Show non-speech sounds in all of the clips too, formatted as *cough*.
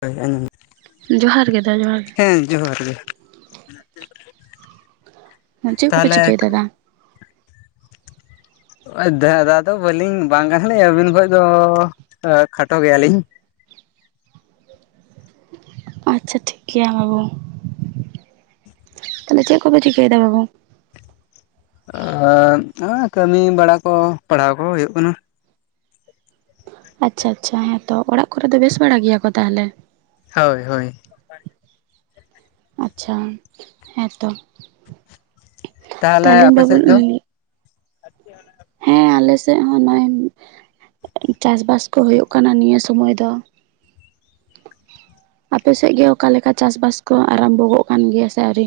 ᱦᱳᱭ ᱟᱸᱡᱚᱢᱚᱜ, ᱡᱚᱦᱟᱨ ᱜᱮ ᱫᱟ ᱡᱚᱦᱟᱨ ᱜᱮ ᱦᱮᱸ ᱡᱚᱦᱟᱨ ᱜᱮ ᱾ *unintelligible* ᱦᱮᱸ, ᱪᱮᱫ ᱠᱚᱯᱮ ᱪᱤᱠᱟᱹᱭᱫᱟ ᱫᱟ? ᱚᱼᱚᱭ ᱫᱟ ᱫᱟ ᱫᱚ ᱵᱟᱹᱞᱤᱧ ᱵᱟᱝ ᱠᱟᱱᱦᱟᱞᱤᱧ ᱟᱹᱵᱤᱱ ᱠᱷᱚᱡ ᱫᱚ ᱮ ᱠᱷᱟᱴᱚ ᱜᱮᱭᱟᱞᱤᱧ᱾ ᱟᱪᱪᱷᱟ ᱴᱷᱤᱠ ᱜᱮᱭᱟ ᱵᱟᱹᱵᱩ, ᱛᱟᱦᱚᱞᱮ ᱪᱮᱫ ᱠᱚᱯᱮ ᱪᱤᱠᱟᱹᱭ ᱫᱟ ᱵᱟᱹᱵᱩ? ᱟᱫ ᱟᱸ ᱠᱟᱹᱢᱤ ᱵᱟᱲᱟ ᱠᱚ ᱯᱟᱲᱦᱟᱣ ᱠᱚ ᱦᱩᱭᱩᱜ ᱠᱟᱱᱟ᱾ ᱟᱪᱪᱷᱟ ᱟᱪᱪᱷᱟ ᱦᱮᱸ ᱛᱚ, ᱚᱲᱟᱜ ᱠᱚᱨᱮ ᱫᱚ ᱵᱮᱥ ᱵᱟᱲᱟ ᱜᱮᱭᱟ ᱠᱚ ᱛᱟᱦᱚᱞᱮ? ᱦᱳᱭ ᱦᱳᱭ᱾ ᱟᱪᱪᱷᱟ ᱦᱮᱸᱛᱚ ᱛᱟᱦᱚᱞᱮ ᱛᱟᱦᱞᱮᱧ ᱟᱯᱮ ᱵᱟᱵᱩ ᱥᱮᱫ ᱫᱚ ᱤᱧ *unintelligible* ᱦᱮᱸ ᱟᱞᱮ ᱥᱮᱜ ᱦᱚᱸ ᱱᱟᱭᱮᱱ ᱪᱟᱥᱼᱵᱟᱥ ᱠᱚ ᱦᱳᱭᱳᱜ ᱠᱟᱱᱟ ᱱᱤᱭᱟᱹ ᱥᱩᱢᱟᱭ ᱫᱚ᱾ ᱟᱯᱮ ᱥᱮᱜ ᱜᱮ ᱚᱠᱟ ᱞᱮᱠᱟ ᱪᱟᱥᱼᱵᱟᱥ ᱠᱚ ᱟᱨᱟᱢᱵᱚᱜᱚᱜ ᱠᱟᱱ ᱜᱮᱭᱟ ᱥᱮ ᱟᱹᱣᱨᱤ?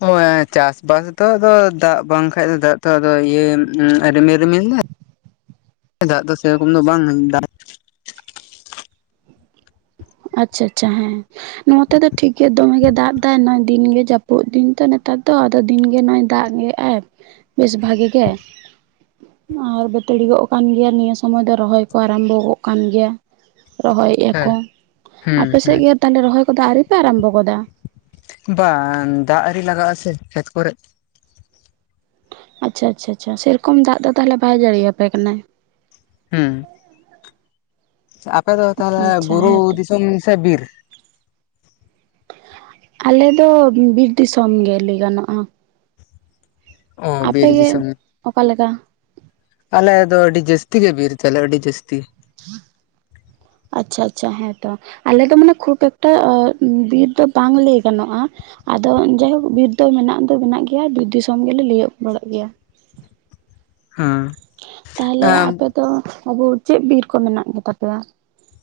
ᱦᱳᱭ ᱪᱟᱥᱼᱵᱟᱥ ᱫᱚ ᱟᱫᱚ ᱫᱟᱜ ᱵᱟᱝ ᱠᱷᱟᱡ ᱫᱚ ᱫᱟᱜ ᱛᱚ ᱟᱫᱚ ᱤᱭᱟᱹ ᱩᱢ ᱨᱤᱢᱤᱞ ᱨᱤᱢᱤᱞ ᱫᱟᱭ᱾ *inaudible* ᱫᱟᱜ ᱫᱚ ᱥᱮᱨᱚᱠᱚᱢ ᱫᱚ ᱵᱟᱝ ᱦᱮᱧ ᱫᱟᱭ᱾ ᱟᱪᱪᱷᱟ ᱟᱪᱪᱷᱟ ᱦᱮᱸ᱾ ᱱᱚᱛᱮ ᱫᱚ ᱴᱷᱤᱠ ᱜᱮ ᱫᱚᱢᱮᱜᱮ ᱫᱟᱜ ᱫᱟᱭ ᱱᱚᱜᱼᱚᱭ ᱫᱤᱱᱜᱮ ᱡᱟᱹᱯᱩᱜ ᱫᱤᱱ ᱛᱚ ᱱᱮᱛᱟᱨ ᱫᱚ ᱟᱫᱚ ᱫᱤᱱᱜᱮ ᱱᱚᱜᱼᱚᱭ ᱫᱟᱜ ᱮᱜ᱾ ᱟᱨ ᱵᱮᱥ ᱵᱷᱟᱜᱮ ᱜᱮ᱾ ᱟᱨ ᱵᱟᱹᱛᱟᱹᱲᱤ ᱜᱚᱜ ᱠᱟᱱ ᱜᱮᱭᱟ ᱱᱤᱭᱟᱹ ᱥᱩᱢᱟᱭ ᱫᱚ ᱨᱚᱦᱚᱭ ᱠᱚ ᱟᱨᱟᱢᱵᱚ ᱜᱚᱜ ᱠᱟᱱ ᱜᱮᱭᱟ᱾ ᱨᱚᱦᱚᱭ ᱮᱼᱟ ᱦᱮᱸ ᱠᱚ, ᱦᱩᱸ ᱟᱯᱮ ᱥᱮᱜ ᱦᱩᱸ ᱜᱮ ᱛᱟᱞᱦᱮ ᱨᱚᱦᱚᱭ ᱠᱚᱫᱚ ᱟᱣᱨᱤᱯᱮ ᱟᱨᱟᱢᱵᱚ ᱜᱚᱫᱟ? ᱵᱟᱱ ᱫᱟᱜ ᱟᱹᱨᱤ ᱞᱟᱜᱟ ᱟᱥᱮ ᱠᱷᱮᱛ ᱠᱚᱨᱮᱜ᱾ ᱪᱷᱟ ᱟᱪᱪᱷᱟ ᱟᱪᱷᱟ, ᱥᱮᱨᱚᱠᱚᱢ ᱫᱟᱜ ᱫᱚ ᱛᱟᱦᱚᱞᱮ ᱵᱟᱭ ᱡᱟᱹᱲᱤᱭᱟᱯᱮ ᱠᱟᱱᱟ? ᱦᱩᱸ᱾ ᱟᱯᱮ ᱫᱚ ᱛᱟᱦᱚᱞᱮ ᱟᱪᱪᱷᱟ ᱵᱩᱨᱩ ᱦᱮᱸᱛᱚ ᱫᱤᱥᱚᱢ ᱥᱮ ᱵᱤᱨ? ᱟᱞᱮ ᱫᱚ ᱵᱤᱨ ᱫᱤᱥᱚᱢ ᱜᱮ ᱞᱟᱹᱭ ᱜᱟᱱᱚᱜᱼᱟ᱾ ᱚ ᱟᱯᱮ ᱵᱤᱨ ᱜᱮ ᱫᱤᱥᱚᱢ ᱚᱠᱟ ᱞᱮᱠᱟ? ᱟᱞᱮ ᱫᱚ ᱟᱹᱰᱤ ᱡᱟᱹᱥᱛᱤ ᱜᱮ ᱵᱤᱨ ᱛᱟᱞᱮ, ᱟᱹᱰᱤ ᱡᱟᱹᱥᱛᱤ᱾ ᱟᱪᱪᱷᱟ ᱟᱪᱪᱷᱟ, ᱦᱮᱸᱛᱚ᱾ ᱟᱞᱮ ᱫᱚ ᱢᱟᱱᱮ ᱠᱷᱩᱯ ᱮᱠᱴᱟ ᱚᱜ ᱵᱤᱨ ᱫᱚ ᱵᱟᱝ ᱞᱟᱹᱭ ᱜᱟᱱᱚᱜᱼᱟ᱾ ᱟᱫᱚ ᱡᱟᱭᱦᱳᱠ ᱵᱤᱨ ᱫᱚ ᱢᱮᱱᱟᱜ ᱫᱚ ᱢᱮᱱᱟᱜ ᱜᱮᱭᱟ ᱵᱤᱨ ᱫᱤᱥᱚᱢ ᱜᱮᱞᱮ ᱞᱟᱹᱭᱚᱜ ᱵᱟᱲᱟᱜ ᱜᱮᱭᱟ᱾ ᱛᱟᱦᱞᱮ ᱦᱮᱸ ᱟᱯᱮ ᱫᱚ ᱟᱵᱚ ᱪᱮᱜ ᱵᱤᱨ ᱠᱚ ᱢᱮᱱᱟᱜ ᱜᱮᱛᱟ ᱯᱮᱭᱟ?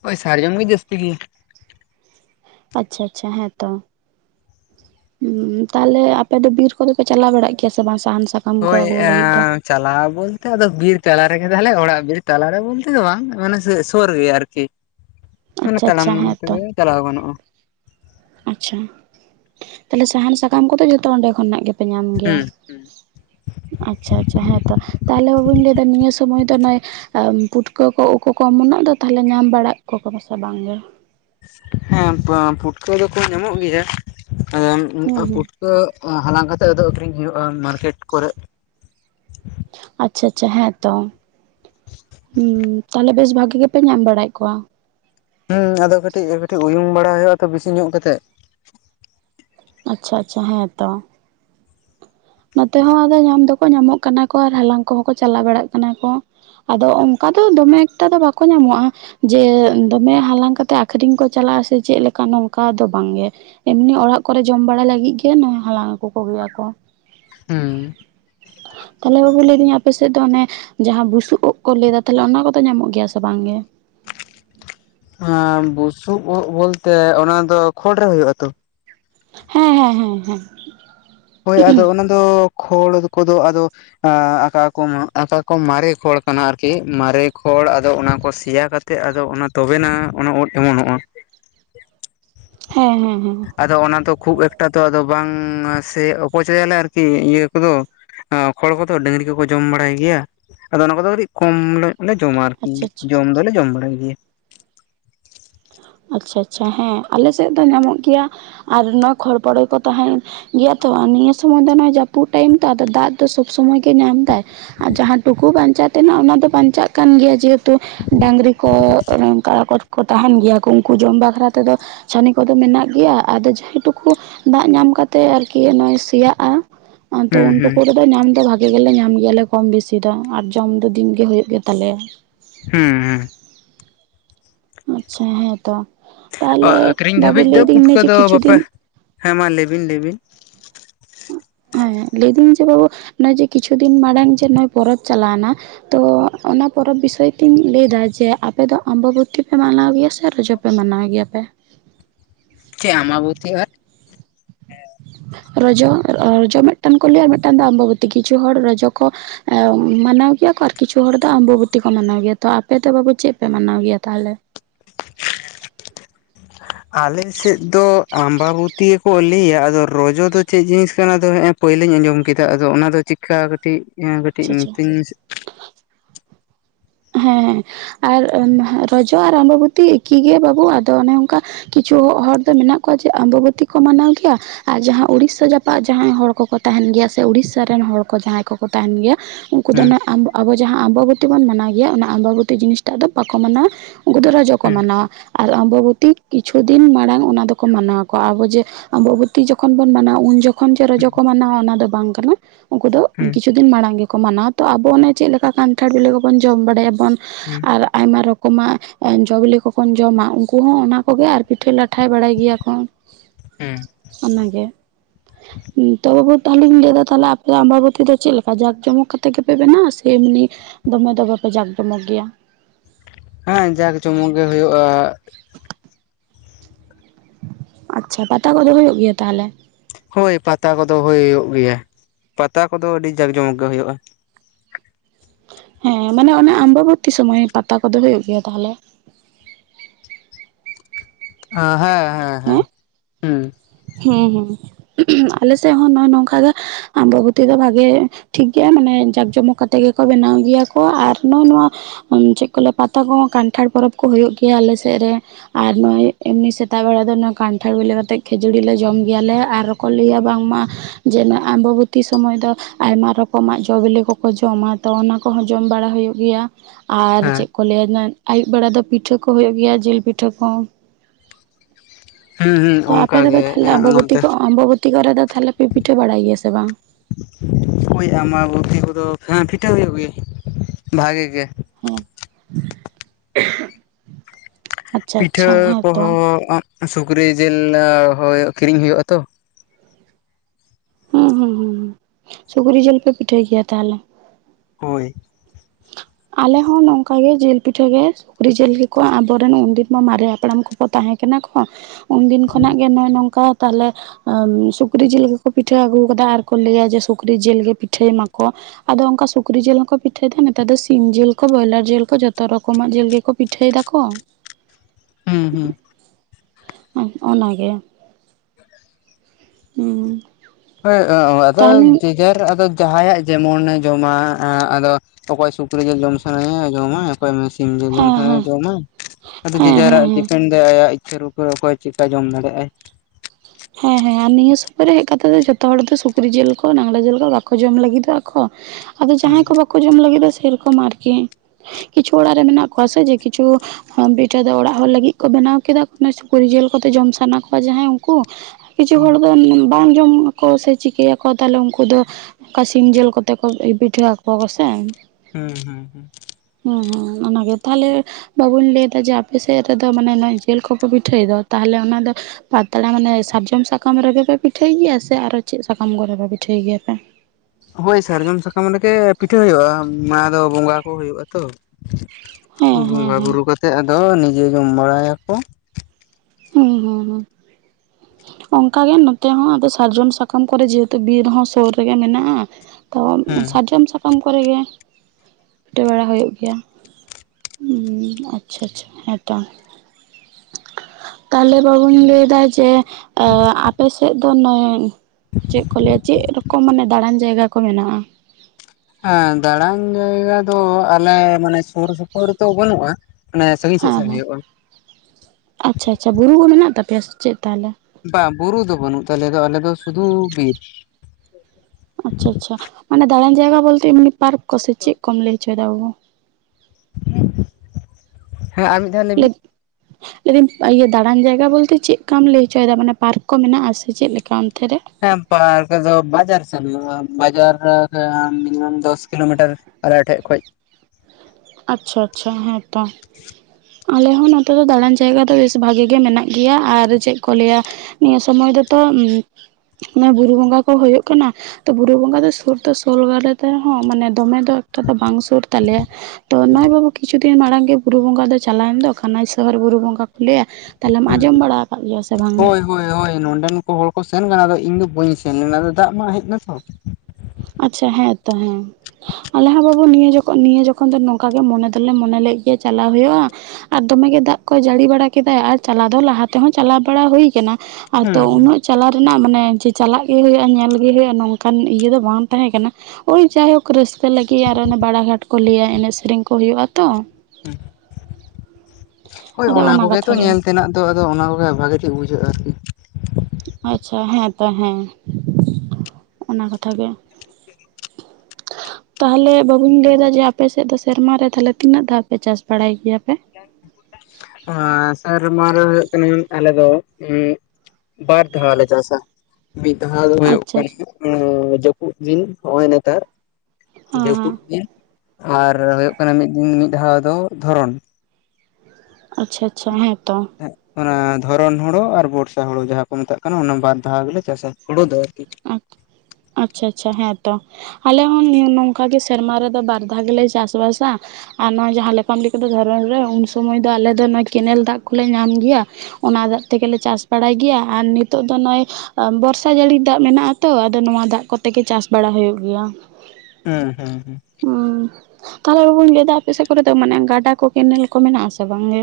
ᱦᱳᱭ, ᱥᱟᱨᱡᱚᱢ ᱜᱮ ᱡᱟᱹᱥᱛᱤ ᱜᱮᱭᱟ᱾ ᱟᱪᱪᱷᱟ ᱟᱪᱪᱷᱟ ᱦᱮᱸ ᱛᱚ᱾ ᱩᱸ ᱛᱟᱦᱚᱞᱮ ᱟᱯᱮ ᱫᱚ ᱵᱤᱨ ᱠᱚᱫᱚ ᱯᱮ ᱪᱟᱞᱟᱣ ᱵᱟᱲᱟᱜ ᱜᱮᱭᱟ ᱥᱮ ᱵᱟᱝ ᱥᱟᱦᱟᱱ ᱥᱟᱠ ᱦᱳᱭ ᱮᱸᱻ᱾ ᱪᱟᱞᱟᱣ ᱵᱚᱞᱛᱮ ᱟᱫᱚ ᱵᱤᱨ ᱛᱟᱞᱟ ᱨᱮᱜᱮ ᱛᱟᱞᱮ ᱚᱲᱟᱜ ᱵᱤᱨ ᱛᱟᱞᱟᱨᱮ ᱵᱚᱞᱛᱮ ᱫᱚ ᱵᱟᱝ, ᱢᱟᱱᱮ ᱥᱮ ᱥᱩᱨ ᱜᱮᱭᱟ ᱟᱨᱠᱤ᱾ *inaudible* ᱢᱟᱱᱮ ᱛᱟᱲᱟᱢ ᱦᱮᱸᱛᱚ ᱛᱮᱜᱮ ᱪᱟᱞᱟᱣ ᱜᱟᱱᱚᱜᱼᱟ᱾ ᱟᱪᱪᱷᱟ᱾ ᱛᱟᱦᱞᱮ ᱥᱟᱦᱟᱱ ᱥᱟᱠᱟᱢ ᱠᱚᱫᱚ ᱡᱚᱛᱚ ᱚᱸᱰᱮ ᱠᱷᱚᱱᱟᱜ ᱜᱮᱯᱮ ᱧᱟᱢ ᱜᱮᱭᱟ᱾ ᱦᱩᱸ᱾ ᱟᱪᱪᱷᱟ ᱟᱪᱪᱷᱟ ᱦᱮᱸᱛᱚ, ᱛᱟᱦᱞᱮ ᱵᱟᱹᱵᱩᱧ ᱞᱟᱹᱭᱫᱟ ᱱᱤᱭᱟᱹ ᱥᱚᱢᱚᱭ ᱫᱚ ᱱᱮ ᱮᱢ ᱯᱩᱴᱠᱟᱹ ᱠᱚ ᱩᱜ ᱠᱚᱠᱚ ᱚᱢᱚᱱᱚᱜ ᱫᱚ, ᱛᱟᱦᱞᱮ ᱧᱟᱢ ᱵᱟᱲᱟ ᱠᱚ ᱠᱚᱯᱮ ᱥᱮ ᱵᱟᱝ ᱜᱮ? ᱦᱮᱸ ᱯᱟᱸ ᱯᱩᱴᱠᱟᱹ ᱫᱚᱠᱚ ᱧᱟᱢᱚᱜ ᱜᱮᱭᱟ᱾ ᱦᱩᱸ ᱦᱩᱸ *unintelligible* ᱛᱚ ᱚᱸ ᱦᱟᱞᱟᱝ ᱠᱟᱛᱮᱜ ᱟᱫᱚ ᱟᱹᱠᱷᱨᱤᱧ ᱦᱩᱭᱩᱜᱼᱟ, ᱢᱟᱨᱠᱮᱴ ᱠᱚᱨᱮᱜ᱾ ᱟᱪᱪᱷᱟ ᱟᱪᱪᱷᱟ ᱦᱮᱸᱛᱚ᱾ ᱦᱩᱸ ᱛᱟᱦᱚᱞᱮ ᱵᱮᱥ ᱵᱷᱟᱜᱮ ᱜᱮᱯᱮ ᱧᱟᱢ ᱵᱟᱲᱟᱭᱮᱜ ᱠᱚᱣᱟ᱾ ᱦᱩᱸ ᱟᱫᱚ ᱠᱟᱹᱴᱤᱡ ᱮ ᱠᱟᱹᱴᱤᱡ ᱩᱭᱩᱝ ᱵᱟᱲᱟ ᱦᱩᱭᱩᱜ-ᱟ ᱛᱚ ᱵᱤᱥᱤ ᱧᱚᱜ ᱠᱟᱛᱮᱜ᱾ ᱟᱪᱷᱟ ᱟᱪᱷᱟ ᱦᱮᱸ ᱛᱚ᱾ ᱱᱚᱛᱮ ᱦᱚᱸ ᱟᱫᱚ ᱧᱟᱢ ᱫᱚᱠᱚ ᱧᱟᱢᱚᱜ ᱠᱟᱱᱟ ᱠᱚ, ᱟᱨ ᱦᱟᱞᱟᱝ ᱠᱚᱦᱚᱸ ᱠᱚ ᱪᱟᱞᱟᱣ ᱵᱟᱲᱟᱜ ᱠᱟᱱᱟ ᱠᱚ᱾ ᱟᱫᱚ ᱚᱱᱠᱟ ᱫᱚ ᱫᱚᱢᱮ ᱮᱠᱴᱟ ᱫᱚ ᱵᱟᱠᱚ ᱧᱟᱢᱚᱜᱼᱟ᱾ ᱡᱮ ᱫᱚᱢᱮ ᱦᱟᱞᱟᱝ ᱠᱟᱛᱮ ᱟᱹᱠᱷᱨᱤᱧ ᱠᱚ ᱪᱟᱞᱟᱜᱼᱟ, ᱥᱮ ᱪᱮᱜ ᱞᱮᱠᱟ ᱱᱚᱝᱠᱟ ᱫᱚ ᱵᱟᱝᱜᱮ᱾ ᱮᱢᱱᱤ ᱚᱲᱟᱜ ᱠᱚᱨᱮ ᱡᱚᱢ ᱵᱟᱲᱟ ᱞᱟᱹᱜᱤᱫ ᱜᱮ ᱱᱚᱭ ᱦᱟᱞᱟᱝ ᱟᱹᱠᱩ ᱠᱚ ᱜᱮᱭᱟ ᱠᱚ᱾ ᱦᱩᱸ᱾ ᱛᱟᱦᱞᱮ ᱵᱟᱹᱵᱩ ᱞᱟᱹᱭ ᱫᱤᱧ ᱟᱯᱮᱥᱮᱫ ᱫᱚ ᱚᱱᱮ ᱡᱟᱦᱟᱸ ᱵᱩᱥᱩᱵ ᱳᱜ ᱠᱚ ᱞᱟᱹᱭ ᱫᱟ ᱛᱟᱦᱞᱮ ᱚᱱᱟ ᱠᱚᱫᱚ ᱧᱟᱢᱚᱜ ᱜᱮᱭᱟ ᱥᱮ ᱵᱟᱝᱜᱮ? ᱮᱸ ᱵᱩᱥᱩᱵ ᱳᱜ ᱵᱚᱞᱛᱮ ᱚᱱᱟ ᱫᱚ ᱠᱷᱚᱲ ᱨᱮ ᱦᱩᱭᱩᱜ-ᱟ ᱛᱚ? ᱦᱮᱸ ᱦᱮᱸ ᱦᱮᱸ ᱦᱮᱸ᱾ ᱦᱳᱭ ᱟᱫᱚ ᱚᱱᱟ ᱫᱚ ᱠᱷᱚᱲ ᱠᱚᱫᱚ ᱟᱫᱚ? ᱟ ᱟᱠᱟ ᱠᱚ ᱟᱠᱟ ᱠᱚ ᱢᱟᱨᱮ ᱠᱷᱚᱲ ᱠᱟᱱᱟ ᱟᱨᱠᱤ, ᱢᱟᱨᱮ ᱠᱷᱚᱲ ᱟᱫᱚ ᱚᱱᱟᱠᱚ ᱥᱮᱭᱟ ᱠᱟᱛ ᱛᱮ ᱟᱫᱚ ᱚᱱᱟ ᱛᱚᱵᱮ ᱱᱟ ᱚᱱᱟ ᱳᱴ ᱚᱢᱚᱱᱚᱜᱼᱟ᱾ ᱦᱮᱸ ᱦᱮᱸ ᱦᱮᱸ᱾ ᱟᱫᱚ ᱚᱱᱟ ᱫᱚ ᱠᱷᱩᱵ ᱮᱠᱴᱟ ᱛᱚ ᱟᱫᱚ ᱵᱟᱝ ᱥᱮ ᱚᱯᱚᱪᱚᱭᱚᱞᱮ ᱟᱨᱠᱤ ᱤᱭᱟᱹ ᱠᱚᱫᱚ᱾ ᱚ ᱠᱷᱚᱲ ᱠᱚᱫᱚ ᱰᱟᱹᱝᱨᱤ ᱠᱚᱠᱚ ᱡᱚᱢ ᱵᱟᱲᱟᱭ ᱜᱮᱭᱟ᱾ ᱟᱫᱚ ᱚᱱᱟ ᱠᱚᱫᱚ ᱠᱟᱹᱴᱤᱜ ᱠᱚᱢ ᱞᱮ ᱚᱱᱮ ᱡᱚᱢᱟ ᱟᱨᱠᱤ ᱟᱪᱪᱷᱟ ᱟᱪᱪᱷᱟ ᱡᱚᱢ ᱫᱚᱞᱮ ᱡᱚᱢ ᱵᱟᱲᱟᱭ ᱜᱮᱭᱟ᱾ ᱟᱪᱷᱟ ᱟᱪᱷᱟ ᱦᱮᱸ ᱟᱞᱮ ᱥᱮᱫ ᱫᱚ ᱧᱟᱢᱚᱜ ᱜᱮᱭᱟ᱾ ᱟᱨ ᱱᱚᱣᱟ ᱠᱷᱚᱲ ᱯᱚᱲᱚᱭ ᱠᱚ ᱛᱟᱦᱮᱱ᱾ ᱜᱮᱭᱟ ᱛᱚ ᱟᱨ ᱱᱤᱭᱟᱹ ᱥᱚᱢᱚᱭ ᱫᱚ ᱡᱟᱹᱯᱩᱫ ᱴᱟᱭᱤᱢ ᱛᱚ ᱟᱫᱚ ᱫᱟᱜ ᱫᱚ ᱥᱚᱵ ᱥᱚᱢᱚᱭ ᱜᱮ ᱧᱟᱢ ᱫᱟᱭ, ᱟᱨ ᱡᱟᱦᱟᱸ ᱴᱩᱠᱩ ᱵᱟᱧᱪᱟ ᱛᱮᱱᱟᱜ ᱚᱱᱟ ᱫᱚ ᱵᱟᱧᱪᱟᱜ ᱠᱟᱱ ᱜᱮᱭᱟ ᱡᱮ ᱛᱚ ᱰᱟᱹᱝᱨᱤ ᱠᱚ ᱚᱱᱚᱝᱠᱟ ᱠᱚᱴᱠᱚ ᱛᱟᱦᱮᱱ ᱜᱮᱭᱟ ᱠᱚ, ᱩᱱᱠᱩ ᱡᱚᱢ ᱵᱟᱠᱷᱨᱟ ᱛᱮᱫᱚ ᱪᱷᱟᱹᱱᱤ ᱠᱚᱫᱚ ᱢᱮᱱᱟᱜ ᱜᱮᱭᱟ᱾ ᱟᱫᱚ ᱡᱷᱮ ᱴᱩᱠᱩ ᱫᱟᱜ ᱧᱟᱢ ᱠᱟᱛᱮᱜ ᱟᱨᱠᱤ ᱱᱚᱭ ᱥᱮᱭᱟᱜᱼᱟ᱾ ᱟᱫᱚ ᱦᱩᱸ ᱩᱱ ᱦᱩᱸ ᱴᱩᱠᱩ ᱨᱮᱫᱚ ᱧᱟᱢ ᱫᱚ ᱵᱷᱟᱜ ᱜᱮ ᱜᱮᱞᱮ ᱧᱟᱢ ᱜᱮᱭᱟᱞᱮ ᱠᱚᱢ ᱵᱮᱥᱤ ᱫᱚ ᱟᱨ ᱡᱚᱢ ᱫᱚ ᱫᱤᱱᱜᱮ ᱦᱳᱭᱳᱜ ᱜᱮᱛᱟ ᱞᱮᱭᱟ᱾ ᱦᱩᱸ ᱦᱩᱸ ᱾ ᱟᱪᱷᱟ ᱦᱮᱸ ᱛᱚ, ᱛᱟᱦᱟᱞᱮ ᱟᱹᱠᱷᱨᱤᱧ ᱵᱟᱹᱵᱩ ᱫᱷᱟᱹᱵᱤᱡ ᱫᱚ ᱞᱟᱹᱭᱫᱤᱧ ᱚᱱᱮ ᱯᱩᱴᱠᱟᱹ ᱡᱮ ᱫᱚ ᱠᱤᱪᱷᱩ ᱫᱤᱱ ᱵᱟᱯᱮ ᱦᱮᱸ ᱢᱟ ᱞᱟᱹᱭ ᱵᱤᱱ ᱞᱟᱹᱭ ᱵᱤᱱ᱾ ᱦᱮᱸ ᱞᱟᱹᱭᱫᱟᱹᱧ ᱡᱮ ᱵᱟᱹᱵᱩ, ᱱᱚᱜᱼᱚᱭ ᱡᱮ ᱠᱤᱪᱷᱩ ᱫᱤᱱ ᱢᱟᱲᱟᱝ ᱡᱮ ᱱᱚᱜ-ᱚᱭ ᱯᱚᱨᱚᱵᱽ ᱪᱟᱞᱟᱣᱱᱟ ᱛᱚ ᱚᱱᱟ ᱯᱚᱨᱚᱵᱽ ᱵᱤᱥᱚᱭ ᱛᱮᱧ ᱞᱟᱹᱭᱫᱟ ᱡᱮ ᱟᱯᱮ ᱫᱚ ᱟᱢᱵᱟᱵᱚᱛᱤ ᱯᱮ ᱢᱟᱱᱟᱣ ᱜᱮᱭᱟ, ᱥᱮ ᱨᱚᱡᱚ ᱯᱮ ᱢᱟᱱᱟᱣ ᱜᱮᱭᱟᱯᱮ? ᱪᱮᱫ ᱟᱢᱟᱵᱚᱛᱤ ᱟᱨ? ᱨᱚᱡᱚ ᱚ ᱨᱚᱡᱚ ᱢᱤᱫᱴᱟᱝ ᱠᱚ ᱞᱟᱹᱭᱟ ᱟᱨ ᱢᱤᱫᱴᱟᱝ ᱫᱚ ᱟᱢᱵᱟᱵᱚᱛᱤ ᱠᱤᱪᱷᱩ ᱦᱚᱲ ᱨᱚᱡᱚ ᱠᱚ ᱮ ᱢᱟᱱᱟᱣ ᱜᱮᱭᱟ ᱠᱚ ᱟᱨ ᱠᱤᱪᱷᱩ ᱦᱚᱲ ᱫᱚ ᱟᱢᱵᱟᱵᱚᱛᱤ ᱠᱚ ᱢᱟᱱᱟᱣ ᱜᱮᱭᱟ ᱛᱚ ᱟᱯᱮ ᱫᱚ ᱵᱟᱹᱵᱩ ᱪᱮᱫ ᱯᱮ ᱢᱟᱱᱟᱣ ᱜᱮᱭᱟ ᱛᱟᱦᱞᱮ? ᱟᱞᱮ ᱥᱮᱫ ᱫᱚ ᱟᱢᱵᱟᱵᱚᱛᱤ ᱜᱮᱠᱚ ᱟᱹᱞᱤᱹᱭᱟ᱾ ᱟᱫᱚ ᱨᱚᱡᱚ ᱫᱚ ᱪᱮᱫ ᱡᱤᱱᱤᱥ ᱠᱟᱱᱟ ᱫᱚ ᱦᱮᱸ ᱮ ᱯᱳᱭᱞᱳᱧ ᱟᱸᱡᱚᱢ ᱠᱮᱫᱟ, ᱟᱫᱚ ᱚᱱᱟ ᱫᱚ ᱪᱤᱠᱠᱟ ᱠᱟᱹᱴᱤᱡ ᱠᱟᱹᱴᱤᱡ ᱟᱪᱪᱷᱟ ᱟᱪᱪᱷᱟ ᱢᱤᱛᱟᱹᱧ ᱢᱮᱥᱮ, ᱦᱮᱸ ᱟᱨ ᱨᱚᱡᱚ ᱟᱨ ᱟᱢᱵᱟᱵᱚᱛᱤ ᱮᱠᱤ ᱜᱮᱭᱟ ᱵᱟᱹᱵᱩ ᱟᱫᱚ ᱚᱱᱮ ᱚᱱᱠᱟ ᱠᱤᱪᱷᱩ ᱦᱚᱲ ᱫᱚ ᱢᱮᱱᱟᱜ ᱠᱚᱣᱟ ᱡᱮ ᱟᱢᱵᱚᱵᱛᱤ ᱠᱚ ᱢᱟᱱᱟᱣ ᱜᱮᱭᱟ, ᱟᱨ ᱡᱟᱦᱟᱸ ᱳᱲᱤᱥᱥᱟ ᱡᱟᱯᱟᱜ ᱡᱟᱦᱟᱸᱭ ᱦᱚᱲ ᱠᱚᱠᱚ ᱛᱟᱦᱮᱱ ᱜᱮᱭᱟ ᱥᱮ ᱩᱲᱤᱥᱥᱟ ᱨᱮᱱ ᱦᱚᱲ ᱠᱚ ᱡᱟᱦᱟᱸᱭ ᱠᱚᱠᱚ ᱛᱟᱦᱮᱱ ᱜᱮᱭᱟ ᱩᱱᱠᱩ ᱫᱚ ᱦᱮᱸ ᱚᱱᱟ ᱟᱵᱚ, ᱟᱵᱚ ᱡᱟᱦᱟᱸ ᱟᱢᱵᱚᱵᱚᱛᱤ ᱵᱚᱱ ᱢᱟᱱᱟᱣ ᱜᱮᱭᱟ ᱚᱱᱟ ᱟᱢᱵᱟᱵᱚᱛᱤ ᱡᱤᱱᱤᱥ ᱴᱟᱜ ᱫᱚ ᱵᱟᱠᱚ ᱢᱟᱱᱟᱣᱟ᱾ ᱩᱱᱠᱩ ᱫᱚ ᱨᱟᱡᱚ ᱠᱚ ᱢᱟᱱᱟᱣᱟ ᱟᱨ ᱟᱢᱵᱚᱵᱚᱛᱤ ᱠᱤᱪᱷᱩ ᱫᱤᱱ ᱢᱟᱲᱟᱝ ᱚᱱᱟ ᱫᱚᱠᱚ ᱢᱟᱱᱟᱣ ᱟᱠᱚ᱾ᱟᱵᱚ ᱡᱮ ᱚᱢᱵᱚᱵᱚᱛᱤ ᱡᱚᱠᱷᱚᱱ ᱵᱚᱱ ᱢᱟᱱᱟᱣᱟ ᱩᱱ ᱡᱚᱠᱷᱚᱱ ᱡᱮ ᱨᱚᱡᱚ ᱠᱚ ᱢᱟᱱᱟᱣᱟ ᱚᱱᱟ ᱫᱚ ᱵᱟᱝ ᱠᱟᱱᱟ, ᱩᱱᱠᱩ ᱫᱚ ᱦᱩᱸ *unintelligible* ᱫᱤᱱ ᱢᱟᱲᱟᱝ ᱜᱮᱠᱚ ᱢᱟᱱᱟᱣᱟ ᱛᱚ ᱟᱵᱚ ᱚᱱᱮ ᱪᱮᱫ ᱞᱮᱠᱟ ᱠᱟᱱᱴᱷᱟᱲ ᱵᱤᱞᱤ ᱠᱚᱵᱚᱱ ᱡᱚᱢ ᱵᱟᱲᱟᱭ ᱟᱵᱚᱱ ᱦᱮᱸ, ᱟᱨ ᱟᱭᱢᱟ ᱨᱚᱠᱚᱢᱟᱜ ᱮ ᱡᱚ-ᱵᱤᱞᱤ ᱠᱚᱠᱚ ᱡᱚᱢᱟ᱾ ᱩᱱᱠᱩ ᱦᱚᱸ ᱚᱱᱟ ᱠᱚᱜᱮ ᱟᱨ ᱯᱤᱴᱷᱟᱹ- ᱞᱟᱴᱷᱟᱭ ᱵᱟᱲᱟᱭ ᱜᱮᱭᱟ ᱠᱚ᱾ ᱦ ᱦᱩᱸ᱾ ᱚᱱᱟᱜᱮ᱾ ᱛᱚ ᱵᱟᱹᱵᱩ ᱛᱟᱦᱞᱮᱧ ᱞᱟᱹᱭ ᱫᱟ, ᱛᱟᱦᱞᱮ ᱟᱯᱮᱭᱟᱜ ᱟᱢᱵᱟᱵᱚᱛᱤ ᱫᱚ ᱪᱮᱫ ᱞᱮᱠᱟ ᱡᱟᱠ-ᱡᱚᱢᱚᱠ ᱠᱟᱛᱮᱜ ᱜᱮᱯᱮ ᱵᱮᱱᱟᱜᱣᱟ ᱥᱮ ᱮᱢᱱᱤ ᱫᱚᱢᱮ ᱫᱚ ᱵᱟᱯᱮ ᱡᱟᱠᱼᱡᱚᱢᱚᱠ ᱜᱮᱭᱟ? ᱦᱮᱸ ᱡᱟᱠ-ᱡᱚᱢᱚᱠ ᱜᱮ ᱦᱩᱭᱩᱜᱼᱟ᱾ ᱟᱪᱪᱷᱟ ᱯᱟᱛᱟ ᱠᱚᱫᱚ ᱦᱩᱭᱩᱜ ᱜᱮᱭᱟ ᱛᱟᱦᱞᱮ? ᱦᱳᱭ, ᱯᱟᱛᱟ ᱠᱚᱫᱚ ᱦᱩᱭᱩᱜ ᱜᱮᱭᱟ᱾ ᱯᱟᱛᱟ ᱠᱚᱫᱚ ᱟᱹᱰᱤ ᱡᱟᱠᱼᱡᱚᱢᱚᱠ ᱜᱮ ᱦᱩᱭᱩᱜᱼᱟ᱾ ᱦᱮᱸ ᱢᱟᱱᱮ ᱚᱱᱟ ᱟᱢᱵᱟᱵᱚᱛᱤ ᱥᱚᱢᱚᱭ ᱯᱟᱛᱟ ᱠᱚᱫᱚ ᱦᱩᱭᱩᱜ ᱜᱮᱭᱟ ᱛᱟᱦᱞᱮ? ᱟ ᱦᱮᱸ ᱦᱮᱸ ᱦᱮᱸ ᱦᱩᱸ᱾ ᱦᱩᱸ ᱦᱩᱸ ᱟᱞᱮ ᱥᱮᱫ ᱦᱚᱸ ᱱᱚᱜᱼᱚᱭ ᱱᱚᱝᱠᱟ ᱜᱮ ᱟᱢᱵᱚᱵᱛᱤ ᱫᱚ ᱵᱷᱟᱜᱮ ᱴᱷᱤᱠ ᱜᱮᱭᱟ ᱢᱟᱱᱮ, ᱡᱟᱠ-ᱡᱚᱢᱚᱠ ᱠᱟᱛᱮ ᱜᱮᱠᱚ ᱵᱮᱱᱟᱣ ᱜᱮᱭᱟ ᱠᱚ ᱟᱨ ᱱᱚᱜᱼᱚᱭ ᱱᱚᱣᱟ ᱩᱸ ᱪᱮᱫ ᱠᱚ ᱞᱟᱹᱭᱟ ᱯᱟᱛᱟ ᱠᱚ ᱠᱟᱱᱴᱷᱟᱲ ᱯᱚᱨᱚᱵᱽ ᱠᱚ ᱦᱩᱭᱩᱜ ᱜᱮᱭᱟ ᱟᱞᱮ ᱥᱮᱫ ᱨᱮ᱾ ᱟᱨ ᱱᱚᱜ-ᱚᱭ ᱮᱢᱱᱤ ᱥᱮᱛᱟᱜ ᱵᱮᱲᱟ ᱫᱚ ᱱᱚ ᱠᱟᱱᱴᱷᱟᱲ ᱵᱤᱞᱤ ᱠᱟᱛᱮᱜ ᱜᱮ ᱠᱷᱟᱹᱡᱟᱹᱲᱤ ᱞᱮ ᱡᱚᱢ ᱜᱮᱭᱟ ᱞᱮ ᱟᱨᱦᱚ ᱠᱚ ᱞᱟᱹᱭᱟ ᱵᱟᱝᱢᱟ ᱡᱮ ᱱᱟᱜᱟ ᱟᱢᱵᱟᱵᱚᱛᱤ ᱥᱚᱢᱚᱭ ᱫᱚ ᱟᱭᱢᱟ ᱨᱚ ᱠᱚᱢᱟᱜ ᱡᱚ-ᱵᱤᱞᱤ ᱠᱚᱠᱚ ᱡᱚᱢᱟ ᱛᱚ ᱚᱱᱟ ᱠᱚᱦᱚᱸ ᱡᱚᱢ ᱵᱟᱲᱟ ᱦᱩᱭᱩᱜ ᱜᱮᱭᱟ᱾ ᱟᱨ ᱦᱮᱸ ᱪᱮᱫ ᱠᱚ ᱞᱟᱹᱭᱟ ᱱᱮᱜ ᱟᱹᱭᱩᱵ ᱵᱮᱲᱟ ᱫᱚ ᱯᱤᱴᱷᱟᱹ ᱠᱚ ᱦᱩᱭᱩᱜ ᱜᱮᱭᱟ, ᱡᱤᱞ ᱯᱤᱴᱷᱟᱹ ᱠᱚ᱾ ᱦᱩᱸ ᱦᱩᱸ ᱛᱚ ᱟᱯᱮ ᱚᱱᱠᱟ ᱫᱚᱯᱮ ᱜᱮ ᱛᱟᱦᱞᱮ ᱚᱢᱵᱚᱵᱚᱛᱤ ᱚᱱᱟᱛᱮ ᱠᱚ, ᱚᱢᱵᱚᱵᱚᱛᱤ ᱠᱚᱨᱮ ᱫᱚ ᱛᱟᱦᱞᱮ ᱯᱮ ᱯᱤᱴᱷᱹᱟ ᱵᱟᱲᱟᱭ ᱜᱮᱭᱟ ᱥᱮ ᱵᱟᱝ? ᱦᱚᱸᱜᱼᱚᱭ, ᱟᱢᱵᱟᱵᱚᱛᱤ ᱠᱚᱫᱚ ᱦᱮᱸ ᱯᱤᱴᱷᱟᱹ ᱦᱩᱭᱩᱜ ᱜᱮᱭᱟ ᱵᱷᱟᱜᱮ ᱜᱮ᱾ ᱦᱮᱸ᱾ ᱟᱪᱪᱷᱟ ᱯᱤᱴᱷᱟᱹ ᱟᱪᱪᱷᱟ ᱦᱮᱸᱛᱚ ᱠᱚᱦᱚᱸ ᱟᱸᱜ ᱥᱩᱠᱨᱤ ᱡᱤᱞ ᱦᱳᱭ ᱠᱤᱨᱤᱧ ᱦᱩᱭᱩᱜᱼᱟ ᱛᱚ᱾ ᱦᱩᱸ ᱦᱩᱸ ᱦᱩᱸ ᱦᱩᱸ ᱥᱩᱠᱨᱤ ᱡᱤᱞ ᱯᱮ ᱯᱤᱴᱷᱟᱹᱭ ᱜᱮᱭᱟ ᱛᱟᱦᱞᱮ? ᱦᱳᱭ᱾ ᱟᱞᱮ ᱦᱚᱸ ᱱᱚᱝᱠᱟ ᱜᱮ ᱡᱤᱞ ᱯᱤᱴᱷᱟᱹ ᱜᱮ᱾ ᱥᱩᱠᱷᱨᱤ ᱡᱤᱞ ᱜᱮᱠᱚ ᱟᱵᱚᱨᱮᱱ ᱩᱱᱫᱤᱱ ᱢᱟ ᱢᱟᱨᱮ ᱦᱟᱯᱲᱟᱢ ᱠᱚᱠᱚ ᱛᱟᱦᱮᱸ ᱠᱟᱱᱟ ᱠᱚ᱾ ᱩᱱᱫᱤᱱ ᱦᱩᱸ ᱠᱷᱚᱱᱟᱜ ᱜᱮ ᱱᱚᱜᱼᱚᱭ ᱱᱚᱝᱠᱟ ᱛᱟᱦᱞᱮ ᱟᱸ ᱥᱩᱠᱨᱤ ᱡᱤᱞ ᱜᱮᱠᱚ ᱯᱤᱴᱷᱟᱹ ᱟᱹᱜᱩ ᱠᱟᱫᱟ ᱟᱨᱠᱚ ᱞᱟᱹᱭᱟ ᱡᱮ ᱥᱩᱠᱨᱤ ᱡᱤᱞ ᱜᱮ ᱯᱤᱴᱷᱟᱹᱭ ᱢᱟᱠᱚ᱾ ᱟᱫᱚ ᱚᱱᱠᱟ ᱥᱩᱠᱨᱤ ᱡᱤᱞ ᱦᱚᱸᱠᱚ ᱯᱤᱴᱷᱟᱹᱭ ᱛᱟᱦᱮᱸᱱᱟ ᱱᱮᱛᱟᱨ ᱫᱚ ᱥᱤᱢ ᱡᱤᱞ ᱠᱚ, ᱵᱚᱭᱞᱟᱨ ᱡᱤᱞ ᱠᱚ ᱡᱷᱚᱛᱚ ᱨᱚᱠᱚᱢᱟᱜ ᱡᱤᱞ ᱜᱮᱠᱚ ᱯᱤᱴᱷᱟᱹᱭ ᱫᱟ ᱠᱚ᱾ ᱦᱩᱸ ᱦᱩᱸ᱾ ᱦᱩᱸ ᱚᱱᱟᱜᱮ᱾ ᱦᱩᱸ᱾ ᱦᱳᱭ ᱚ-ᱟᱫᱚ ᱛᱟᱦᱚᱞᱮ ᱡᱮ ᱡᱟᱨ ᱟᱫᱚ ᱡᱟᱦᱟᱸᱭᱟᱜ ᱡᱮᱢᱚᱱᱮ ᱡᱚᱢᱟ ᱟᱫᱚ ᱚᱠᱚᱭ ᱥᱩᱠᱨᱤ ᱡᱤᱞ ᱡᱚᱢ ᱥᱟᱱᱟᱭᱮᱭᱟ ᱡᱚᱢᱟᱭ, ᱚᱠᱚᱭ ᱥᱤᱢ ᱡᱤᱞ ᱡᱚᱢ ᱦᱮᱸ ᱦᱮᱸ ᱥᱟᱱᱟᱭᱮᱟ ᱡᱚᱢᱟᱭ᱾ ᱟᱫᱚ ᱡᱮ ᱦᱮᱸ ᱡᱟᱨᱟᱜ ᱦᱮᱸ ᱦᱮᱸ ᱰᱤᱯᱮᱱᱰ ᱫᱟᱭ ᱟᱭᱟᱜ ᱤᱪᱪᱷᱟᱹ *unintelligible* ᱚᱠᱚᱭ ᱪᱤᱠᱠᱟᱭ ᱡᱚᱢ ᱫᱟᱲᱮᱭᱟᱜ-ᱟᱭ᱾ ᱦᱮᱸ ᱦᱮᱸ ᱟᱨ ᱱᱤᱭᱟᱹ ᱥᱚᱢᱚᱭ ᱨᱮ ᱦᱮᱡ ᱠᱟᱛᱮ ᱫᱚ ᱡᱷᱚᱛᱚ ᱦᱚᱲ ᱫᱚ ᱥᱩᱠᱨᱤ ᱡᱤᱞ ᱠᱚ ᱰᱟᱝᱜᱽᱨᱟ ᱡᱤᱞ ᱠᱚ ᱵᱟᱠᱚ ᱡᱚᱢ ᱞᱟᱹᱜᱤᱫᱚᱜᱼᱟ ᱠᱚ᱾ ᱟᱫᱚ ᱦᱩᱸ ᱡᱟᱦᱟᱸᱭ ᱠᱚ ᱵᱟᱠᱚ ᱡᱚᱢ ᱞᱟᱹᱜᱤᱫᱚᱜᱼᱟ ᱥᱮᱨᱚᱠᱚᱢ ᱟᱨᱠᱤ, ᱠᱤᱪᱷᱩ ᱚᱲᱟᱜ ᱨᱮ ᱢᱮᱱᱟᱜ ᱠᱚᱣᱟ ᱥᱮ ᱡᱮ ᱠᱤᱪᱷᱩ *unintelligible* ᱯᱤᱴᱷᱟᱹ ᱫᱚ ᱚᱲᱟᱜ ᱦᱚᱲ ᱞᱟᱹᱜᱤᱫ ᱠᱚ ᱵᱮᱱᱟᱣ ᱠᱮᱫᱟ ᱥᱩᱠᱨᱤ ᱡᱤᱞ ᱠᱚᱛᱮ ᱡᱚᱢ ᱥᱟᱱᱟ ᱠᱚᱣᱟ ᱡᱟᱦᱟᱸᱭ ᱩᱱᱠᱩ ᱠᱤᱪᱷᱩ ᱦᱩᱸ ᱦᱚᱲ ᱫᱚ ᱵᱟᱝ ᱡᱚᱢ ᱟᱠᱚ ᱥᱮ ᱪᱤᱠᱟᱹᱭᱟᱠᱚ ᱛᱟᱦᱞᱮ ᱩᱱᱠᱩ ᱫᱚ ᱚᱝᱠᱟ ᱥᱤᱢ ᱡᱤᱞ ᱠᱚᱛᱮ ᱠᱚ ᱮ ᱯᱤᱴᱷᱟᱹ ᱟᱠᱚᱣᱟ ᱠᱚ ᱥᱮ᱾ ᱦᱩᱸ ᱦᱩᱸ ᱦᱩᱸ᱾ ᱦᱩᱸ ᱦᱩᱸ ᱚᱱᱟᱜᱮ ᱛᱟᱦᱚᱞᱮ ᱵᱟᱵᱤᱱ ᱞᱟᱹᱭᱫᱟ ᱡᱮ ᱟᱯᱮ ᱥᱮᱫ ᱨᱮᱫᱚ ᱢᱟᱱᱮ ᱱᱚᱭ ᱡᱮᱞ ᱠᱚᱠᱚ ᱯᱤᱴᱷᱟᱹᱭᱫᱚ ᱛᱟᱦᱚᱞᱮ ᱚᱱᱟᱫᱚ ᱯᱟᱛᱲᱟ ᱢᱟᱱᱮ ᱥᱟᱨᱡᱚᱢ ᱥᱟᱠᱟᱢ ᱨᱮᱜᱮ ᱯᱮ ᱯᱤᱴᱷᱟᱹᱭ ᱜᱮᱭᱟ ᱥᱮ ᱟᱨᱦᱚ ᱪᱮᱫ ᱥᱟᱠᱟᱢ ᱠᱚᱨᱮᱯᱮ ᱯᱤᱴᱷᱟᱹᱭ ᱜᱮᱭᱟᱯᱮ? ᱦᱳᱭ ᱥᱟᱨᱡᱚᱢ ᱥᱟᱠᱟᱢ ᱨᱮᱜᱮ ᱯᱤᱴᱷᱟᱹ ᱦᱩᱭᱩᱜᱼᱟ ᱚᱱᱟᱫᱚ ᱵᱚᱸᱜᱟ ᱠᱚ ᱦᱩᱭᱩᱜ ᱟᱛᱚ, ᱦᱮᱸ ᱦᱮᱸ ᱵᱚᱸᱜᱟ ᱦᱮᱸ ᱵᱩᱨᱩ ᱠᱟᱛᱮ ᱟᱫᱚ ᱱᱤᱡᱮ ᱡᱚᱢ ᱵᱟᱲᱟᱭᱟᱠᱚ᱾ ᱦᱩᱸ ᱦᱩᱸ ᱦᱩᱸ᱾ ᱚᱱᱠᱟᱜᱮ ᱱᱚᱛᱮ ᱦᱚᱸ ᱟᱫᱚ ᱥᱟᱨᱡᱚᱢ ᱥᱟᱠᱟᱢ ᱠᱚᱨᱮ ᱡᱮᱦᱮᱛᱩ ᱵᱤᱨ ᱦᱚᱸ ᱥᱳᱨ ᱨᱮᱜᱮ ᱢᱮᱱᱟᱜᱼᱟ᱾ ᱛᱚ ᱦᱮᱸ ᱥᱟᱨᱡᱚᱢ ᱥᱟᱠᱟᱢ ᱠᱚᱨᱮ ᱜᱮᱼᱼ ᱯᱤᱴᱟᱹ ᱵᱟᱲᱟ ᱦᱩᱭᱩᱜ ᱜᱮᱭᱟ ᱩᱸ ᱟᱪᱪᱷᱟ ᱟᱪᱪᱷᱟ ᱦᱮᱸ ᱛᱚ᱾ ᱛᱟᱦᱚᱞᱮ ᱵᱟᱹᱵᱩᱧ ᱞᱟᱹᱭ ᱮᱫᱟ ᱡᱮ ᱟᱸ ᱟᱯᱮᱥᱮᱫ ᱫᱚ ᱱᱚᱭᱼᱼ ᱪᱮᱫ ᱠᱚ ᱞᱟᱹᱭᱟ ᱪᱮᱫ ᱨᱚᱠᱚᱢ ᱢᱟᱱᱮ ᱫᱟᱬᱟᱱ ᱡᱟᱭᱜᱟ ᱠᱚ ᱢᱮᱱᱟᱜᱼᱟ? ᱦᱮᱸ ᱫᱟᱬᱟᱱ ᱡᱟᱭᱜᱟ ᱫᱚ ᱟᱞᱮ ᱢᱟᱱᱮ ᱥᱳᱨ ᱥᱳᱯᱳᱨ ᱨᱮ ᱛᱚ ᱵᱟᱹᱱᱩᱜᱼᱟ᱾ ᱦᱟᱱᱮ ᱥᱟᱺᱜᱤᱧ ᱥᱮᱜ ᱦᱮᱸ ᱥᱮᱱ ᱦᱮᱸ ᱦᱳᱭᱳᱜᱼᱟ᱾ ᱟᱪᱪᱷᱟ ᱟᱪᱪᱷᱟ ᱵᱩᱨᱩ ᱦᱚᱸ ᱢᱮᱱᱟᱜ ᱛᱟᱯᱮᱭᱟ ᱥᱮ ᱪᱮᱫ ᱛᱟᱦᱚᱞᱮ? ᱵᱟᱝ ᱵᱩᱨᱩ ᱫᱚ ᱵᱟᱹᱱᱩᱜ ᱛᱟᱞᱮ ᱫᱚ ᱟᱞᱮ ᱫᱚ ᱥᱩᱫᱩ ᱵᱤᱨ᱾ ᱟᱪᱪᱷᱟ ᱟᱪᱪᱷᱟ ᱢᱟᱱᱮ ᱫᱟᱬᱟᱱ ᱡᱟᱭᱜᱟ ᱵᱚᱞᱛᱮ ᱮᱢᱱᱤ ᱯᱟᱨᱠ ᱠᱚ ᱥᱮ ᱪᱮᱫ ᱠᱚᱢ ᱞᱟᱹᱭ ᱦᱟᱪᱚᱭᱮᱫᱟ ᱵᱟᱹᱵᱩ᱾ ᱦᱮᱸ ᱟᱨ ᱢᱤᱫᱼᱼ ᱞᱮᱫ *inaudible* ᱞᱟᱹᱭᱫᱤᱱ ᱤᱭᱟᱹ ᱫᱟᱬᱟᱱ ᱡᱟᱭᱜᱟ ᱵᱚᱞᱛᱮ ᱪᱮᱜ ᱠᱟᱢ ᱞᱟᱹᱭ ᱦᱚᱪᱚᱭᱮᱫᱟ ᱢᱟᱱᱮ ᱯᱟᱨᱠ ᱠᱚ ᱢᱮᱱᱟᱜᱼᱟ ᱥᱮ ᱪᱮᱫ ᱞᱮᱠᱟ ᱚᱱᱛᱮ ᱨᱮ? ᱦᱮᱸ ᱯᱟᱨᱠ ᱫᱚ ᱵᱟᱡᱟᱨ ᱥᱮᱱ ᱦᱩᱭᱩᱜ ᱟ ᱵᱟᱡᱟᱨ ᱮᱸ ᱢᱤᱱᱤᱢᱟᱢ ᱫᱚᱥ ᱠᱤᱞᱳᱢᱤᱴᱟᱨᱼᱼ ᱟᱞᱮ ᱴᱷᱮᱡ ᱠᱷᱚᱡ᱾ ᱟᱪᱪᱷᱟ ᱟᱪᱪᱷᱟ ᱦᱮᱸ ᱛᱚ᱾ ᱟᱞᱮ ᱦᱚᱸ ᱱᱚᱛᱮ ᱫᱚ ᱫᱟᱬᱟᱱ ᱡᱟᱭᱜᱟ ᱫᱚ ᱵᱮᱥ ᱵᱷᱟᱜᱮ ᱜᱮ ᱢᱮᱱᱟᱜ ᱜᱮᱭᱟ ᱟᱨ ᱪᱮᱫ ᱠᱚ ᱞᱟᱹᱭᱟ᱾ ᱱᱤᱭᱟᱹ ᱥᱚᱢᱚᱭ ᱫᱚᱛᱚ ᱩᱸ ᱱᱚᱣᱟ ᱵᱩᱨᱩ ᱵᱚᱸᱜᱟ ᱠᱚ ᱦᱳᱭᱳᱜ ᱠᱟᱱᱟ᱾ ᱛᱚ ᱵᱩᱨᱩ ᱵᱚᱸᱜᱟ ᱫᱚ ᱥᱩᱨ ᱫᱚ ᱥᱳᱞ ᱵᱟᱨᱮ ᱛᱮᱦᱚᱸ ᱢᱟᱱᱮ ᱫᱚᱢᱮ ᱫᱚ ᱮᱠᱴᱟ ᱫᱚ ᱵᱟᱝ ᱥᱩᱨ ᱛᱟᱞᱮᱭᱟ᱾ ᱛᱚ ᱱᱚᱭ ᱦᱩᱸ ᱵᱟᱵᱩ ᱠᱤᱪᱷᱩ ᱫᱤᱱ ᱢᱟᱲᱟᱝ ᱜᱮ ᱵᱩᱨᱩ ᱵᱚᱸᱜᱟ ᱫᱚ ᱪᱟᱞᱟᱣᱮᱱ ᱫᱚ ᱠᱟᱱᱟᱭ ᱥᱚᱦᱚᱨ ᱵᱩᱨᱩ ᱵᱚᱸᱜᱟ ᱠᱩ ᱞᱟᱹᱭᱟ᱾ ᱛᱟᱦᱞᱮᱢ ᱟᱸᱡᱚᱢ ᱵᱟᱲᱟ ᱟᱠᱟᱜ ᱜᱮᱭᱟ ᱥᱮ ᱵᱟᱝᱜᱮ? ᱦᱳᱭ ᱦᱳᱭ ᱦᱳᱭ ᱱᱚᱰᱮᱱ ᱠᱚ ᱦᱚᱲ ᱠᱚ ᱥᱮᱱ ᱠᱟᱱᱟ ᱟᱫᱚ ᱤᱧ ᱫᱚ ᱵᱟᱹᱧ ᱥᱮᱱ ᱞᱮᱱᱟ ᱟᱫᱚ ᱫᱟᱜ ᱢᱟᱜ ᱦᱮᱡ ᱮᱱᱟᱛᱚ᱾ ᱟᱪᱪᱷᱟ ᱦᱮᱸᱛᱚ ᱦᱮᱸ᱾ ᱟᱞᱮ ᱦᱚᱸ ᱵᱟᱹᱵᱩ ᱱᱤᱭᱟᱹ ᱡᱚᱠᱷᱚᱜ ᱱᱤᱭᱟᱹ ᱡᱚᱠᱷᱚᱱ ᱫᱚ ᱱᱚᱝᱠᱟᱜᱮ ᱢᱚᱱᱮ ᱫᱚᱞᱮ ᱢᱚᱱᱮ ᱞᱮᱫ ᱜᱮ ᱪᱟᱞᱟᱣ ᱦᱩᱭᱩᱜᱼᱟ᱾ ᱟᱨ ᱫᱚᱢᱮ ᱜᱮ ᱫᱟᱜ ᱠᱚᱭ ᱡᱟᱹᱲᱤ ᱵᱟᱲᱟ ᱠᱮᱫᱟᱭ ᱟᱨ ᱪᱟᱞᱟᱣ ᱫᱚ ᱞᱟᱦᱟ ᱛᱮᱦᱚᱸ ᱪᱟᱞᱟᱣ ᱵᱟᱲᱟ ᱦᱩᱭ ᱠᱟᱱᱟ᱾ ᱦᱩᱸ ᱟᱫᱚ ᱦᱩᱸ ᱩᱱᱟᱹᱜ ᱪᱟᱞᱟᱣ ᱨᱮᱱᱟᱜ ᱢᱟᱱᱮ ᱡᱮ ᱪᱟᱞᱟᱜ ᱜᱮ ᱦᱩᱭᱩᱜᱼᱟ ᱧᱮᱞ ᱜᱮ ᱦᱩᱭᱩᱜᱼᱟ ᱱᱚᱝᱠᱟᱱ ᱤᱭᱟᱹ ᱫᱚ ᱵᱟᱝ᱾ ᱛᱟᱦᱮᱸ ᱠᱟᱱᱟ ᱳᱭ ᱡᱟᱭᱦᱳᱠ ᱨᱟᱹᱥᱠᱟᱹ ᱞᱟᱹᱜᱤᱫ ᱟᱨ ᱚᱱᱮ ᱵᱟᱲᱟᱜᱷᱟᱴ ᱠᱚ ᱞᱟᱹᱭᱟ ᱮᱱᱮᱡ ᱥᱮᱨᱮᱧ ᱠᱚ ᱦᱩᱭᱩᱜᱼᱟ ᱛᱚ᱾ ᱦᱩᱸ ᱦᱳᱭ ᱟᱫᱚ ᱚᱱᱟ ᱠᱚᱜᱮ ᱠᱟᱛᱷᱟ ᱛᱚ ᱜᱮ ᱧᱮᱞ ᱛᱮᱱᱟᱜ᱾ ᱛᱚ ᱟᱫᱚ ᱚᱱᱟ ᱠᱚᱜᱮ ᱵᱷᱟᱜᱮ ᱴᱷᱤᱜ ᱵᱩᱡᱷᱟᱹᱜᱼᱟ ᱟᱨᱠᱤ᱾ ᱟᱪᱪᱷᱟ ᱦᱮᱸᱛᱚ ᱦᱮᱸ ᱚᱱᱟ ᱠᱟᱛᱷᱟ ᱜᱮ᱾ *inaudible* ᱛᱟᱦᱞᱮ ᱵᱟᱹᱵᱩᱧ ᱞᱟᱹᱭᱮᱫᱟ ᱡᱮ ᱟᱯᱮᱥᱮᱜ ᱫᱚ ᱥᱮᱨᱢᱟᱨᱮ ᱛᱷᱟᱞᱮ ᱛᱤᱱᱟᱹᱜ ᱫᱷᱟᱣ ᱯᱮ ᱪᱟᱥ ᱵᱟᱲᱟᱭ ᱜᱮᱭᱟᱯᱮ? ᱱᱚᱣᱟ ᱥᱮᱨᱢᱟᱨᱮ ᱦᱩᱭᱩᱜ ᱠᱟᱱᱟᱧ ᱟᱞᱮ ᱫᱚᱼᱼ ᱵᱟᱨ ᱫᱷᱟᱣ ᱞᱮ ᱪᱟᱥᱟ᱾ ᱢᱤᱫ ᱫᱷᱟᱣ ᱫᱚ ᱦᱩᱭᱩᱜ ᱟᱪᱪᱷᱟ ᱠᱟᱱᱟ ᱟᱪᱪᱷᱟ ᱩᱸ ᱡᱟᱹᱯᱩᱫ ᱫᱤᱱ ᱱᱚᱜᱼᱚᱭ ᱱᱮᱛᱟᱨ᱾ ᱦᱮᱸ ᱦᱮᱸ ᱡᱟᱹᱯᱩᱫ ᱫᱤᱱ ᱟᱨ ᱦᱳᱭᱳᱜ ᱠᱟᱱᱟ ᱢᱤᱫ ᱫᱤᱱ ᱢᱤᱫ ᱫᱷᱟᱣ ᱫᱚ ᱫᱷᱚᱨᱚᱱ᱾ ᱟᱪᱪᱷᱟ ᱟᱪᱪᱷᱟ ᱦᱮᱸ ᱛᱚ᱾ ᱚᱱᱟ ᱫᱷᱚᱨᱚᱱ ᱦᱳᱲᱳ ᱟᱨ ᱵᱚᱨᱥᱟ ᱦᱳᱲᱳ ᱡᱟᱦᱟᱸ ᱠᱚ ᱢᱮᱛᱟᱜ ᱠᱟᱱᱟ ᱚᱱᱟ ᱵᱟᱨᱫᱷᱟᱣ ᱜᱮᱞᱮ ᱪᱟᱥᱟ ᱦᱳᱲᱳ ᱫᱚ ᱟᱨᱠᱤ᱾ ᱟᱭ ᱟᱪᱪᱷᱟ ᱟᱪᱪᱷᱟ ᱦᱮᱸ ᱛᱚ᱾ ᱟᱞᱮ ᱦᱚᱸ ᱱᱚᱝᱠᱟᱜᱮ ᱥᱮᱨᱢᱟ ᱨᱮᱫᱚ ᱵᱟᱨ ᱫᱷᱟᱣ ᱜᱮᱞᱮ ᱪᱟᱥᱵᱟᱥᱟ᱾ ᱟᱨ ᱱᱚᱣᱟ ᱡᱟᱦᱟᱸ ᱞᱮᱠᱟᱢ ᱞᱟᱭ ᱠᱮᱫ ᱫᱚ ᱫᱷᱚᱨᱚᱱ ᱨᱮ ᱩᱱ ᱥᱚᱢᱚᱭ ᱫᱚ ᱟᱞᱮ ᱫᱚ ᱱᱚᱣᱟ ᱠᱮᱱᱮᱞ ᱫᱟᱜ ᱠᱚᱞᱮ ᱧᱟᱢ ᱜᱤᱭᱟ᱾ ᱚᱱᱟ ᱫᱟᱜ ᱛᱮᱜᱮᱞᱮ ᱪᱟᱥ ᱵᱟᱲᱟᱭ ᱜᱮᱭᱟ ᱟᱨ ᱱᱤᱛᱳᱜ ᱫᱚ ᱱᱚᱜᱼᱚᱭ ᱮᱸ ᱵᱚᱨᱥᱟ ᱡᱟᱹᱲᱤᱼᱼ ᱫᱟᱜ ᱢᱮᱱᱟᱜ-ᱟ ᱛᱚ ᱟᱫᱚ ᱱᱚᱣᱟ ᱫᱟᱜ ᱠᱚᱛᱮ ᱜᱮ ᱪᱟᱥ ᱵᱟᱲᱟ ᱦᱩᱭᱩᱜ ᱜᱮᱭᱟ᱾ ᱦᱩᱸ ᱦᱩᱸ ᱦᱩᱸ᱾ ᱩᱸ ᱛᱟᱦᱚᱞᱮ ᱵᱟᱵᱩᱧ ᱞᱟᱹᱭᱮᱫᱟ ᱟᱯᱮ ᱥᱮᱫ ᱠᱚᱨᱮ ᱫᱚ ᱢᱟᱱᱮ ᱜᱟᱰᱟ ᱠᱚ ᱠᱮᱱᱮᱞ ᱠᱚ ᱢᱮᱱᱟᱜ ᱟᱥᱮ ᱵᱟᱝ ᱜᱮ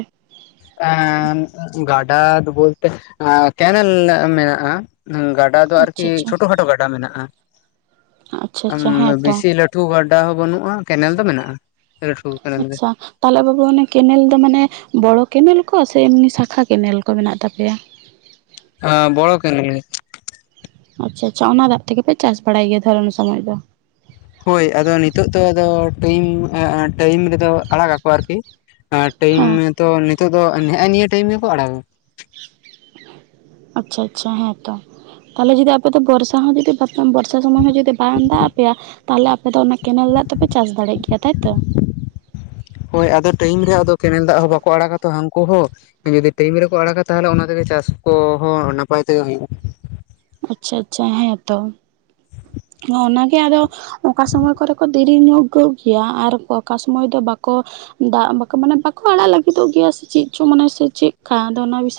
ᱮᱸ ᱜᱟᱰᱟ ᱫᱚ ᱵᱚᱞᱛᱮ ᱟ ᱠᱮᱱᱮᱞ ᱢᱮᱱᱟᱜᱼᱟ᱾ ᱚᱸ ᱜᱟᱰᱟ ᱫᱚ ᱟᱨᱠᱤ ᱟᱪᱪᱷᱟ ᱟᱪᱪᱷᱟ ᱪᱷᱳᱴᱳ ᱠᱷᱟᱴᱳ ᱜᱟᱰᱟ ᱢᱮᱱᱟᱜᱼᱟ᱾ ᱟᱪᱪᱷᱟ ᱟᱸ ᱟᱪᱪᱷᱟ ᱦᱮᱸᱛᱚ ᱵᱮᱥᱤ ᱞᱟᱹᱴᱷᱩ ᱜᱟᱰᱟ ᱦᱚᱸ ᱵᱟᱹᱱᱩᱜᱼᱟ ᱠᱮᱱᱮᱞ ᱫᱚ ᱢᱮᱱᱟᱜᱼᱟ ᱞᱟᱹᱴᱷᱩ ᱠᱮᱱᱮᱞ ᱜᱮ ᱟᱪᱪᱷᱟ ᱛᱟᱦᱚᱞᱮ ᱵᱟᱹᱵᱩ ᱚᱱᱮ ᱠᱮᱱᱮᱞ ᱫᱚ ᱢᱟᱱᱮ ᱵᱚᱲᱚ ᱠᱮᱱᱮᱞ ᱠᱚ ᱥᱮ ᱮᱢᱱᱤ ᱥᱟᱠᱷᱟ ᱠᱮᱱᱮᱞ ᱠᱚ ᱢᱮᱱᱟᱜ ᱛᱟᱯᱮᱭᱟ᱾ ᱟ ᱵᱚᱲᱚ ᱠᱮᱱᱮᱞ ᱜᱮ ᱟᱪᱪᱷᱟ ᱟᱪᱪᱷᱟ ᱚᱱᱟ ᱫᱟᱜ ᱛᱮᱜᱮ ᱯᱮ ᱪᱟᱥ ᱵᱟᱲᱟᱭ ᱜᱮᱭᱟ ᱛᱷᱚᱨ ᱩᱱ ᱥᱚᱢᱚᱭ ᱫᱚ ᱦᱳᱭ ᱟᱫᱚ ᱱᱤᱛᱚᱜ ᱫᱚ ᱟᱫᱚ ᱴᱟᱭᱤᱢ *unintelligible* ᱴᱟᱭᱤᱢ ᱨᱮᱫᱚ ᱟᱲᱟᱜᱟ ᱠᱚ ᱟᱨᱠᱤ ᱟ ᱴᱟᱭᱤᱢ ᱦᱮᱸ ᱛᱚ ᱱᱤᱛᱚᱜ ᱫᱚ ᱱᱮᱜᱷᱼ ᱱᱤᱭᱟᱹ ᱴᱟᱭᱤᱢ ᱜᱮᱠᱚ ᱟᱲᱟᱜᱟ ᱟᱪᱪᱷᱟ ᱟᱪᱪᱷᱟ ᱦᱮᱸ ᱛᱚ ᱛᱟᱦᱚᱞᱮ ᱡᱩᱫᱤ ᱟᱯᱮ ᱫᱚ ᱵᱚᱨᱥᱟ ᱦᱚᱸ ᱡᱩᱫᱤ ᱵᱟ ᱵᱚᱨᱥᱟ ᱫᱚ ᱢᱟᱱᱮ ᱡᱩᱫᱤ ᱵᱟᱝ ᱫᱟᱜ ᱟᱯᱮᱭᱟ ᱛᱟᱦᱚᱞᱮ ᱟᱯᱮ ᱫᱚ ᱚᱱᱟ ᱠᱮᱱᱮᱞ ᱫᱟᱜ ᱫᱚᱯᱮ ᱪᱟᱥ ᱫᱟᱲᱮᱭᱟᱜ ᱜᱮᱭᱟ ᱛᱟᱭᱛᱚ ᱦᱳᱭ ᱟᱫᱚ ᱴᱟᱭᱤᱢ ᱨᱮ ᱟᱫᱚ ᱠᱮᱱᱮᱞ ᱫᱟᱜ ᱦᱚᱸ ᱵᱟᱠᱚ ᱟᱲᱟᱜᱟ ᱛᱚ ᱦᱟᱹᱱᱠᱩ ᱦᱚᱸ ᱡᱩᱫᱤ ᱴᱟᱭᱤᱢ ᱨᱮᱠᱚ ᱟᱲᱟᱜᱟ ᱛᱟᱦᱚᱞᱮ ᱚᱱᱟ ᱛᱮᱜᱮ ᱪᱟᱥ ᱠᱚᱦᱚᱸ ᱱᱟᱯᱟᱭ ᱛᱮᱜᱮ ᱦᱩᱭᱩᱜ ᱟᱪᱪᱷᱟ ᱟᱪᱪᱷᱟ ᱦᱮᱸᱛᱚ ᱚᱱᱟᱜᱮ ᱟᱫᱚ ᱚᱠᱟ ᱥᱚᱢᱚᱭ ᱠᱚᱨᱮ ᱠᱚ ᱫᱮᱨᱤ ᱧᱚᱜᱚᱜ ᱜᱮᱭᱟ ᱟᱨ ᱚᱠᱟ ᱥᱚᱢᱚᱭ ᱫᱚ ᱵᱟᱠᱚ ᱫᱟᱜ ᱵᱟᱠᱚ ᱢᱟᱱᱮ ᱵᱟᱠᱚ ᱟᱲᱟᱜ ᱞᱟᱹᱜᱤᱫᱚᱜ ᱜᱮᱭᱟ ᱥᱮ ᱪᱮᱫ ᱪᱚᱝ ᱢᱟᱱᱮ ᱥᱮ ᱪᱮᱫᱠᱟ ᱟᱫᱚ ᱚᱱᱟ ᱵᱤᱥᱚᱭ